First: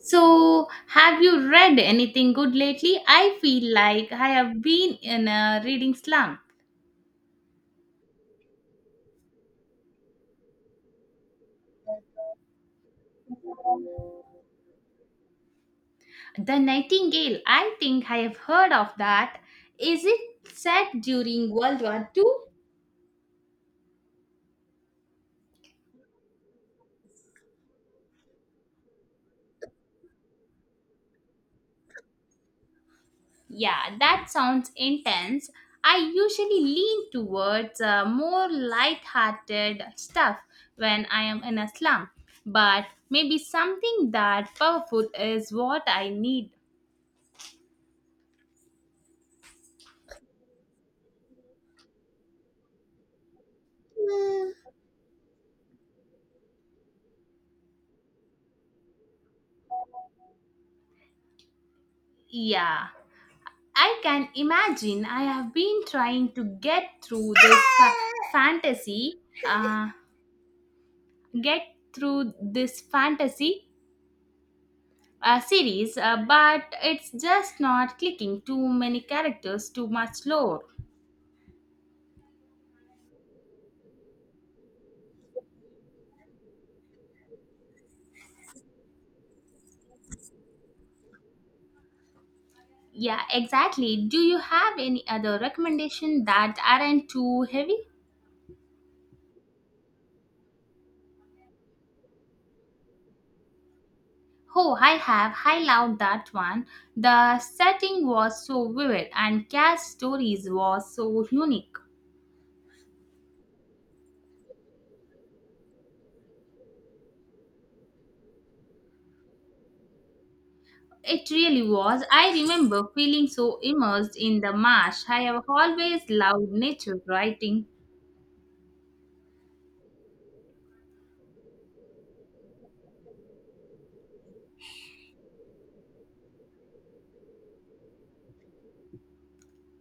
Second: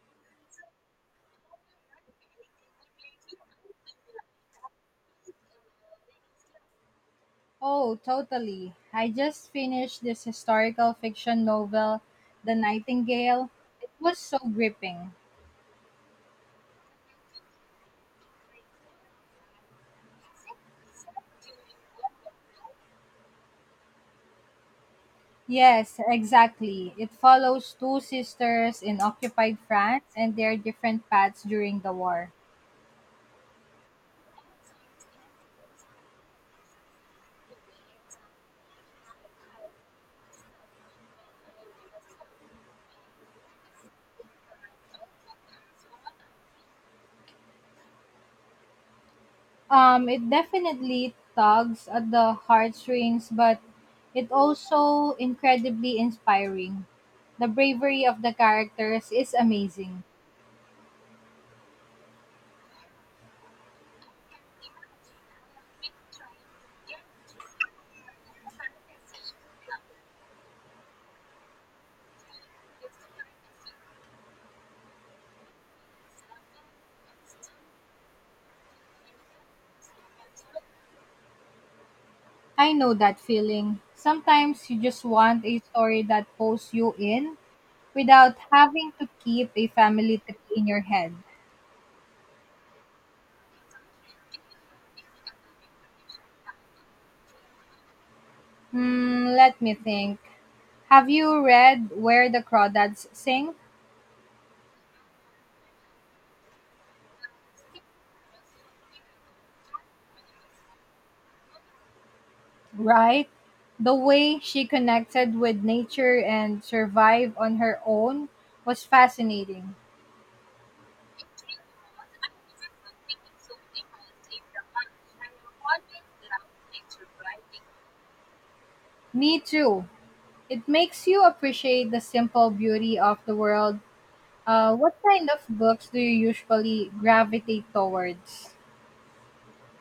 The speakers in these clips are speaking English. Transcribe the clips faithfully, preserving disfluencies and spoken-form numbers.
So, have you read anything good lately? I feel like I have been in a reading slump. Oh, totally. I just finished this historical fiction novel, The Nightingale. It was so gripping. The Nightingale, I think I have heard of that. Is it set during World War Two? Yes, exactly. It follows two sisters in occupied France and their different paths during the war. Yeah, that sounds intense. I usually lean towards uh, more light-hearted stuff when I am in a slump, but maybe something that powerful is what I need. Um, it definitely tugs at the heartstrings, but it also incredibly inspiring. The bravery of the characters is amazing. Yeah. I can imagine I have been trying to get through this fa- fantasy, uh, get through this fantasy uh, series, uh, but it's just not clicking, too many characters, too much lore. I know that feeling. Sometimes you just want a story that pulls you in without having to keep a family tree in your head. Yeah, exactly. Do you have any other recommendation that aren't too heavy? Hmm, let me think. Have you read Where the Crawdads Sing? Oh, I have. I loved that one. The setting was so vivid and cast stories was so unique. Right? The way she connected with nature and survived on her own was fascinating. It really was. I remember feeling so immersed in the marsh. I have always loved nature writing. Me too. It makes you appreciate the simple beauty of the world. Uh, what kind of books do you usually gravitate towards?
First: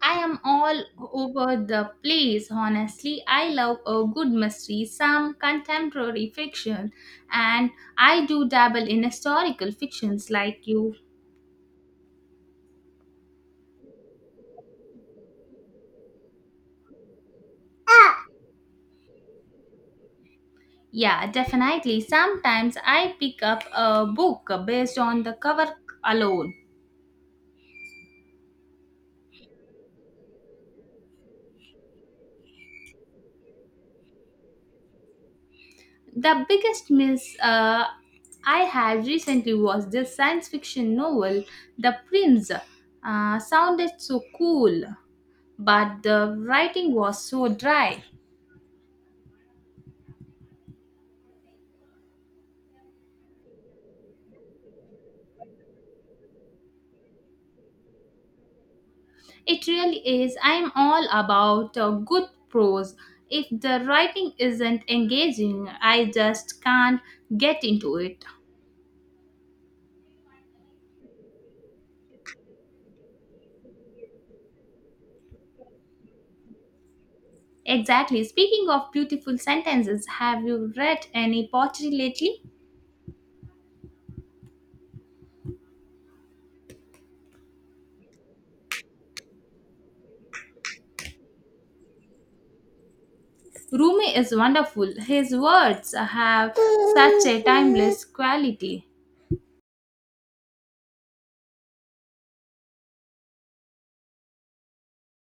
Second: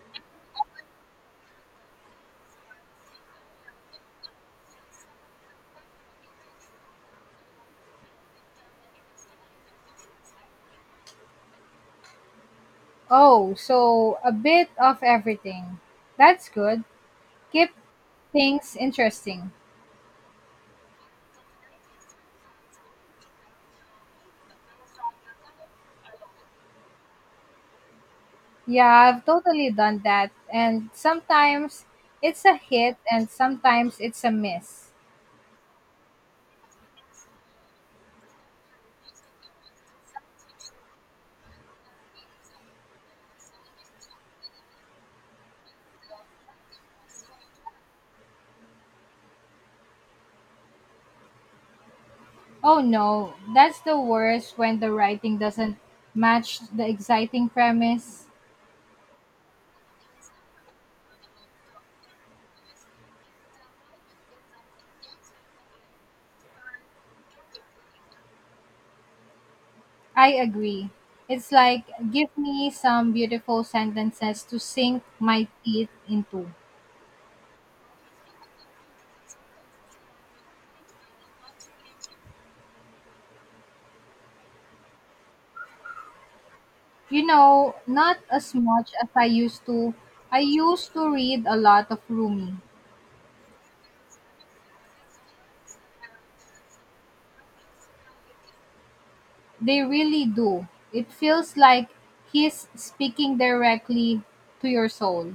I am all over the place, honestly. I love a good mystery, some contemporary fiction, and I do dabble in historical fictions like you. Oh, so a bit of everything. That's good. Keep things interesting. Yeah, definitely. Sometimes I pick up a book based on the cover alone. Yeah, I've totally done that. And sometimes it's a hit and sometimes it's a miss. The biggest miss uh, I had recently was this science fiction novel, The Prince. Uh, sounded so cool, but the writing was so dry. Oh no, that's the worst when the writing doesn't match the exciting premise. It really is. I'm all about uh, good prose. If the writing isn't engaging, I just can't get into it. I agree. It's like, give me some beautiful sentences to sink my teeth into. Exactly. Speaking of beautiful sentences, have you read any poetry lately? You know, not as much as I used to. I used to read a lot of Rumi. Rumi is wonderful. His words have such a timeless quality. They really do. It feels like he's speaking directly to your soul.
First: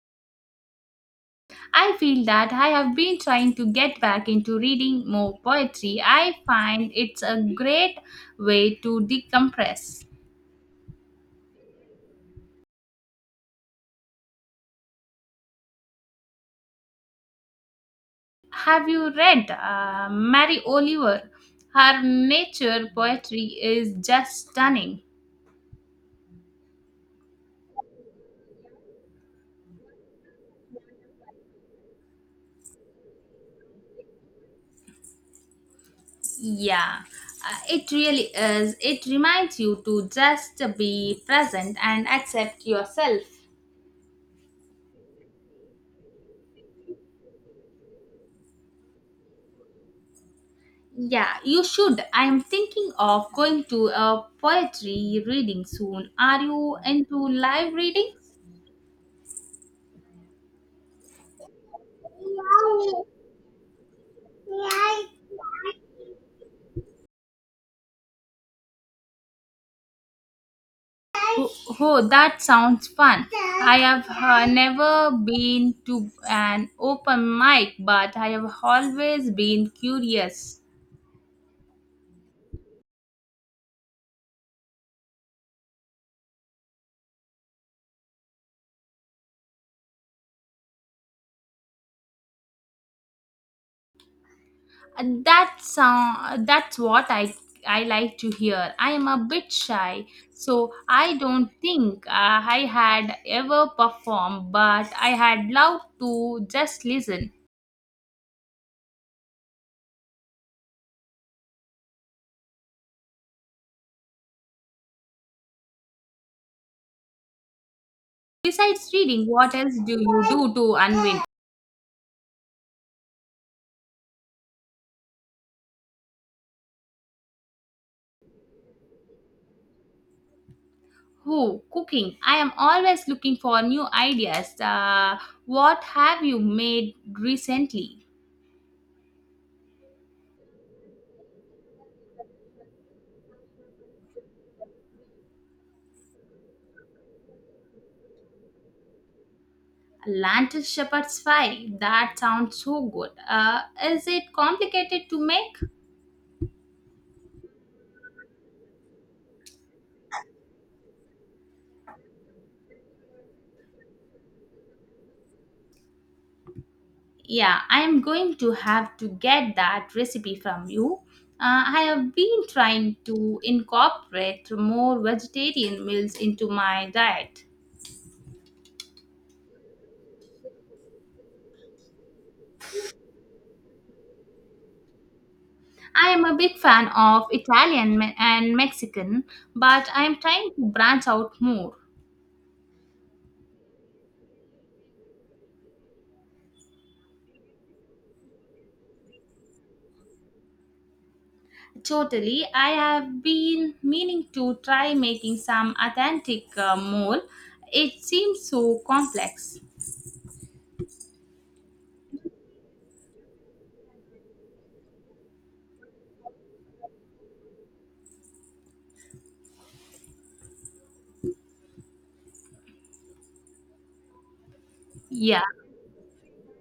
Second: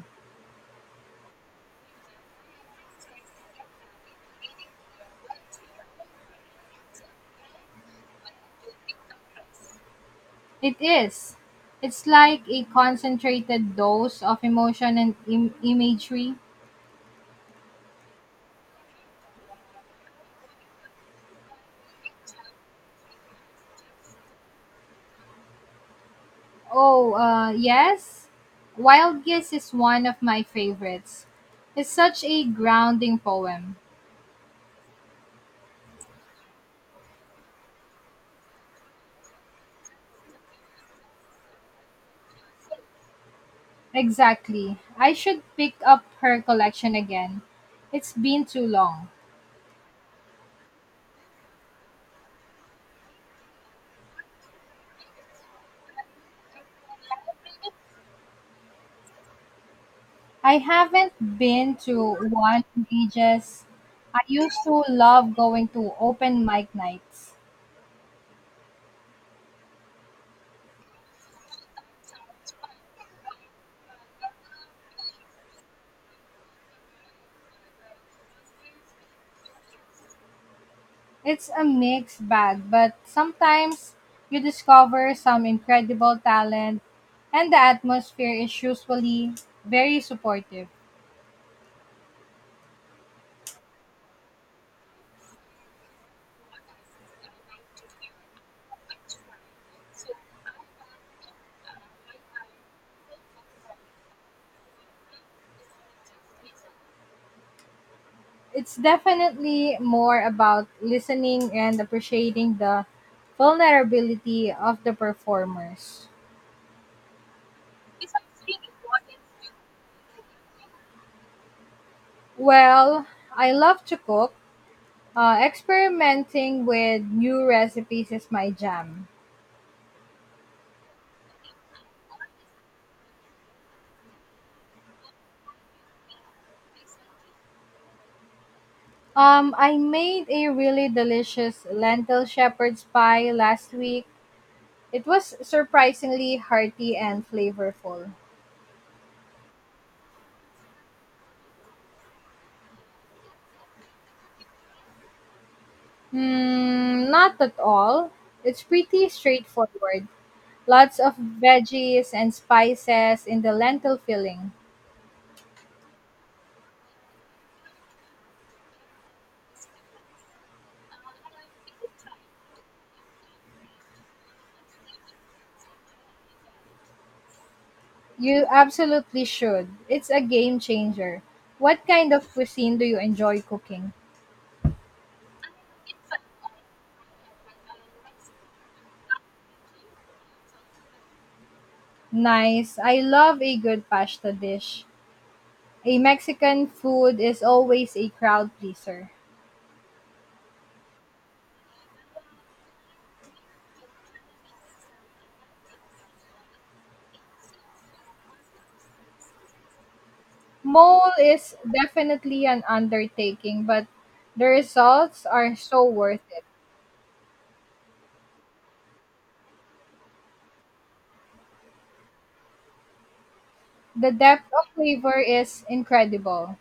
I feel that I have been trying to get back into reading more poetry. I find it's a great way to decompress. It is. It's like a concentrated dose of emotion and Im- imagery. Have you read uh, Mary Oliver? Her nature poetry is just stunning. Oh, uh, yes? Wild Guess is one of my favorites. It's such a grounding poem. Yeah, uh, it really is. It reminds you to just be present and accept yourself. Exactly. I should pick up her collection again. It's been too long. Yeah, you should. I am thinking of going to a poetry reading soon. Are you into live readings? I haven't been to one in ages. I used to love going to open mic nights. Oh, that sounds fun. I have uh, never been to an open mic, but I have always been curious. It's a mixed bag, but sometimes you discover some incredible talent, and the atmosphere is usually very supportive. And That's uh, that's what I I like to hear. I am a bit shy, so I don't think uh, I had ever performed, but I had loved to just listen. It's definitely more about listening and appreciating the vulnerability of the performers. Besides reading, what else do you do to unwind? Well, I love to cook. Uh, experimenting with new recipes is my jam. Who cooking? I am always looking for new ideas. Uh, what have you made recently? Um, I made a really delicious lentil shepherd's pie last week. It was surprisingly hearty and flavorful. Lentil shepherd's pie. That sounds so good. Uh, is it complicated to make? Hmm, not at all. It's pretty straightforward. Lots of veggies and spices in the lentil filling. Yeah, I am going to have to get that recipe from you. Uh, I have been trying to incorporate more vegetarian meals into my diet. You absolutely should. It's a game changer. What kind of cuisine do you enjoy cooking? I am a big fan of Italian me- and Mexican, but I am trying to branch out more. Nice. I love a good pasta dish. A Mexican food is always a crowd pleaser. Totally, I have been meaning to try making some authentic uh, mole. It seems so complex. Mole is definitely an undertaking, but the results are so worth it. The depth of flavor Yeah. is incredible.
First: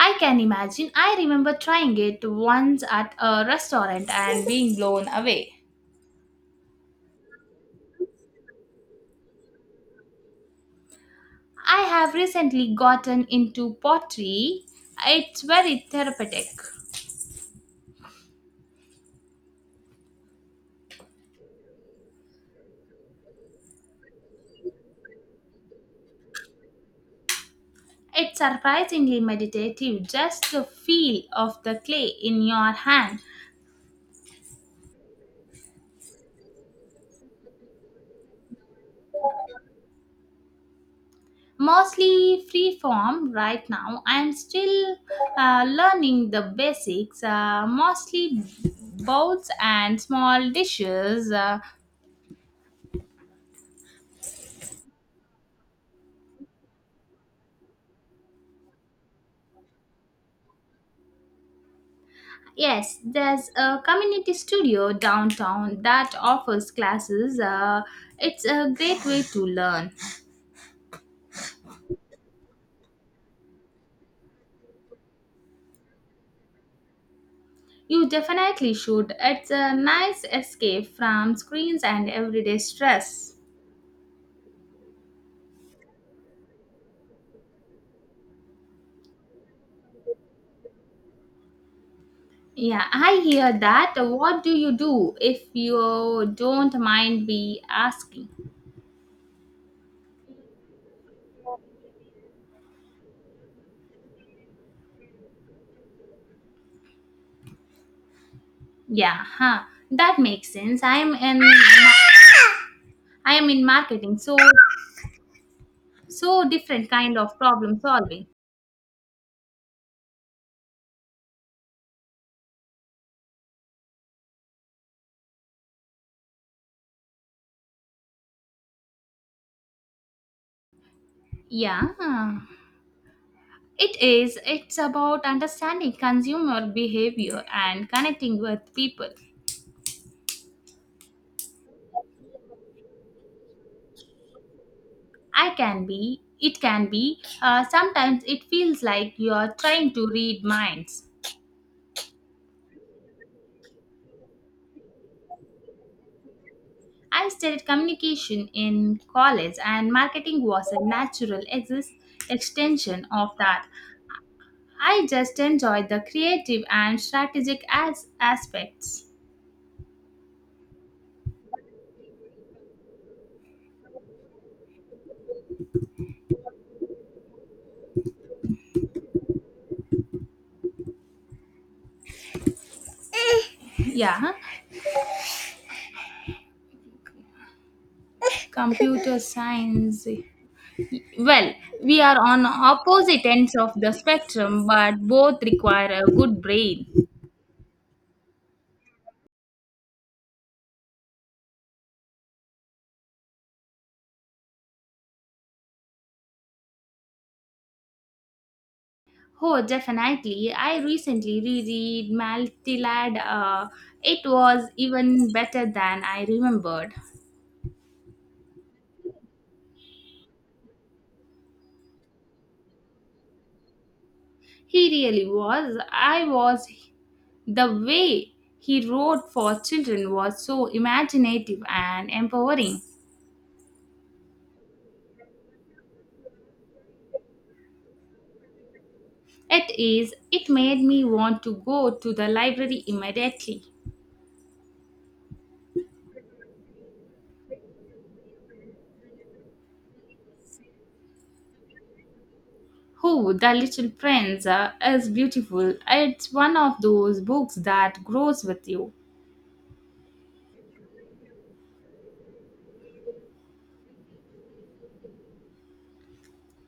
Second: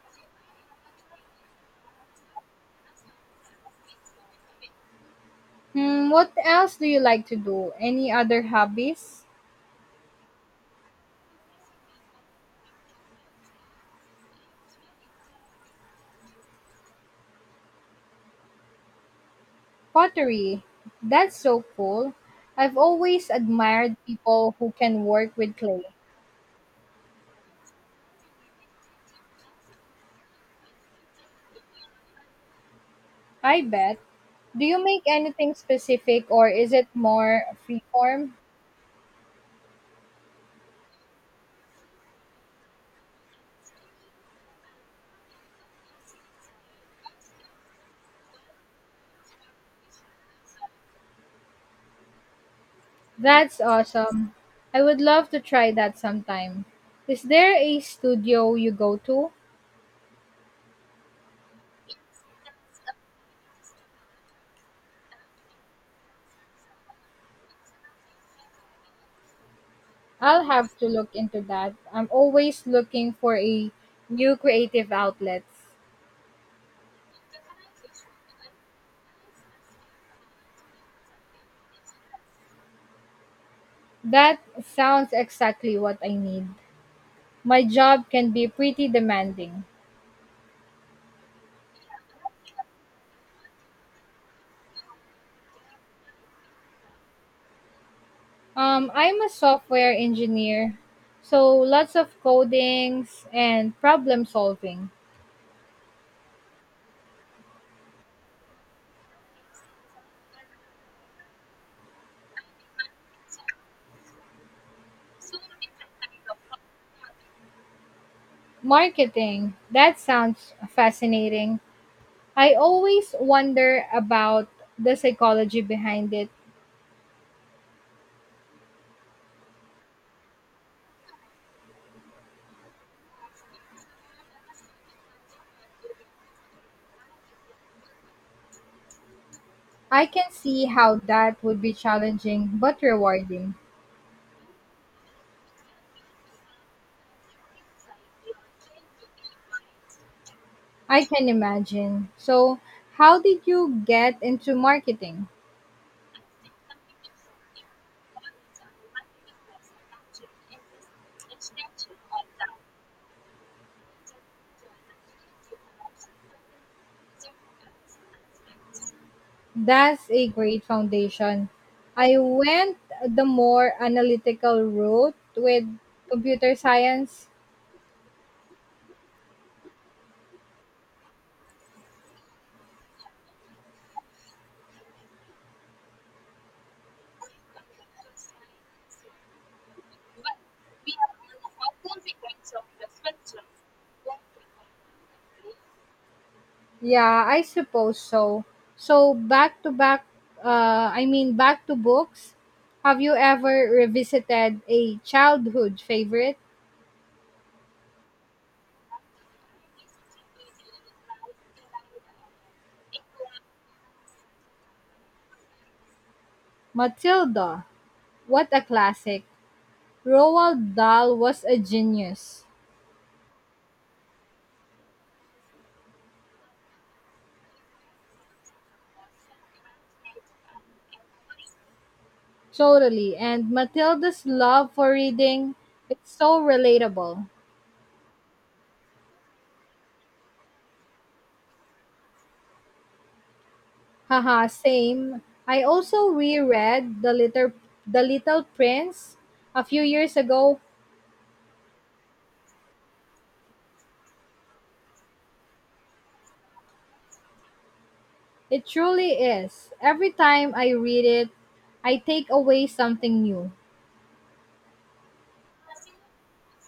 I can imagine. I remember trying it once at a restaurant and being blown away. Hmm, what else do you like to do? Any other hobbies? I have recently gotten into pottery. It's very therapeutic. Pottery. That's so cool. I've always admired people who can work with clay. It's surprisingly meditative, just the feel of the clay in your hand. I bet. Do you make anything specific or is it more freeform? Mostly free form right now. I'm still uh, learning the basics, uh, mostly bowls and small dishes. uh, That's awesome. I would love to try that sometime. Is there a studio you go to? Yes, there's a community studio downtown that offers classes. Uh, it's a great way to learn. I'll have to look into that. I'm always looking for a new creative outlets. You definitely should. It's a nice escape from screens and everyday stress. That sounds exactly what I need. My job can be pretty demanding. Yeah, I hear that. What do you do if you don't mind me asking? Um, I'm a software engineer, so lots of codings and problem solving. Yeah, huh. That makes sense. I'm in ma- I am in marketing, so so different kind of problem solving. Marketing, that sounds fascinating. I always wonder about the psychology behind it. Yeah. Huh. It is. It's about understanding consumer behavior and connecting with people. I can see how that would be challenging but rewarding. I can be. It can be. Uh, sometimes it feels like you are trying to read minds. I can imagine. So, how did you get into marketing? I studied communication in college, and marketing was a natural exist extension of that. I just enjoyed the creative and strategic as- aspects. That's a great foundation. I went the more analytical route with computer science. Yeah, huh? Computer science. Well, we are on opposite ends of the spectrum, but both require a good brain. Yeah, I suppose so. So back to back, uh, I mean back to books. Have you ever revisited a childhood favorite? Oh, definitely. I recently reread Maltilad. Uh, it was even better than I remembered. Matilda. What a classic. Roald Dahl was a genius. He really was. I was. The way he wrote for children was so imaginative and empowering. Totally. And Matilda's love for reading, it's so relatable. It is. It made me want to go to the library immediately. Haha, same. I also reread The Little The Little Prince a few years ago. Oh, The Little Prince uh, is beautiful. It's one of those books that grows It with you. truly is. Every time I read it, I take away something new.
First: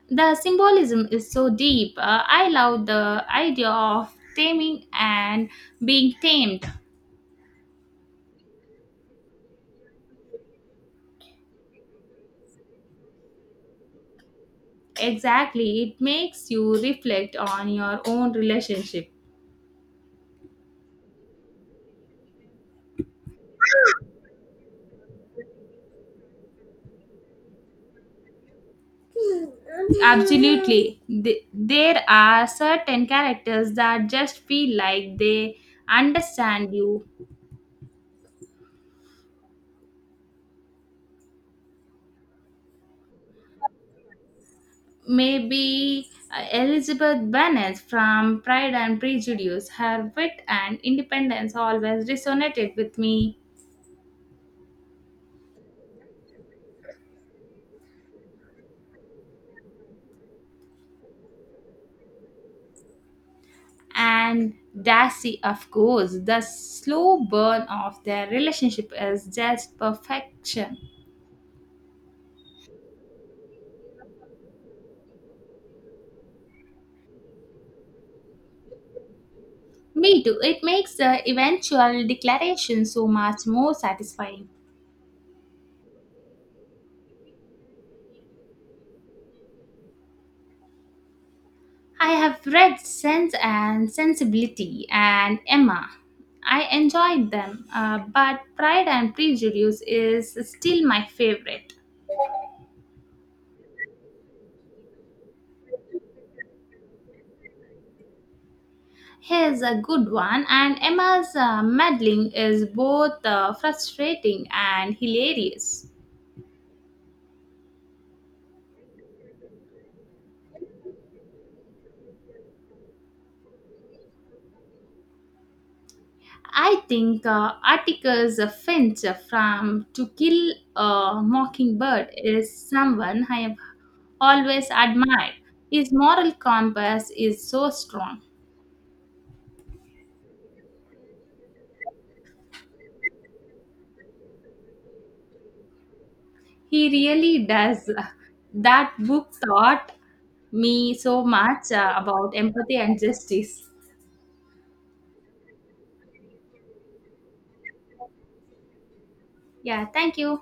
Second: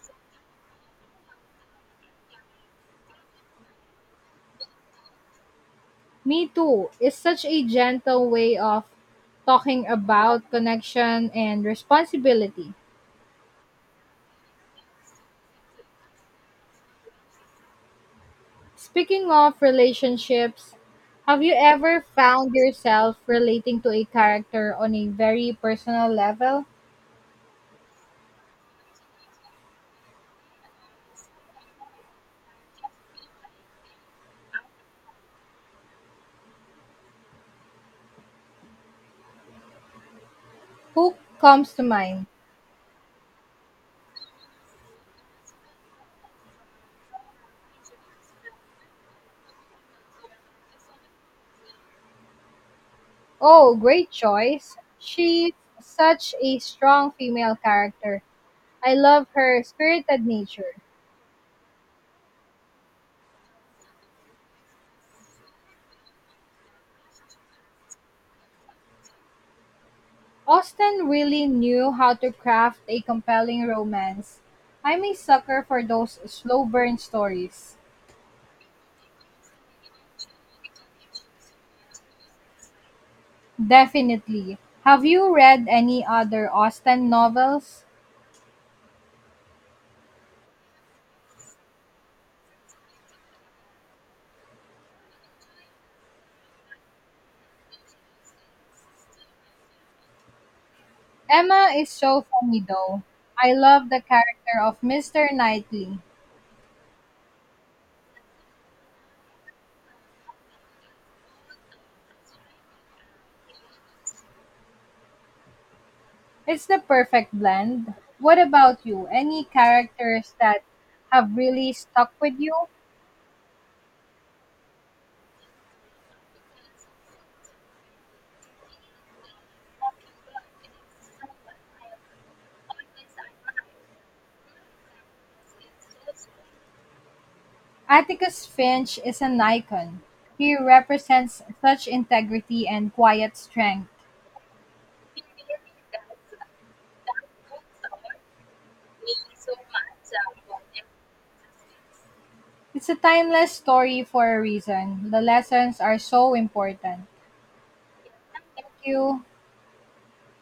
The symbolism is so deep. Uh, I love the idea of taming and being Me tamed. too is such a gentle way of talking about connection and responsibility. Exactly, it makes you reflect on your own relationship. Speaking of relationships, have you ever found yourself relating to a character on a very personal level? Absolutely. Th- There are certain characters that just feel like they understand you. Who comes to mind? Maybe uh, Elizabeth Bennet from Pride and Prejudice. Her wit and independence always resonated with me. Oh, great choice. She's such a strong female character. I love her spirited nature. And Darcy, of course, the slow burn of their relationship is just perfection. Austen really knew how to craft a compelling romance. I'm a sucker for those slow burn stories. Me too, it makes the eventual declaration so much more satisfying. Definitely. Have you read any other Austen novels? I have read Sense and Sensibility and Emma. I enjoyed them, uh, but Pride and Prejudice is still my Emma favorite. is so funny though. I love the character of mister Knightley. Here's a good one, and Emma's uh, meddling is both uh, frustrating and hilarious. It's the perfect blend. What about you? Any characters that have really stuck with you? I think uh, Atticus Finch from To Kill a Mockingbird is someone I have always admired. His moral compass is so strong. Atticus Finch is an icon. He represents such integrity and quiet strength. He really does. That book taught me so much uh, about empathy It's a and timeless justice. story for a reason. The lessons are so important. Thank you. Yeah, thank you.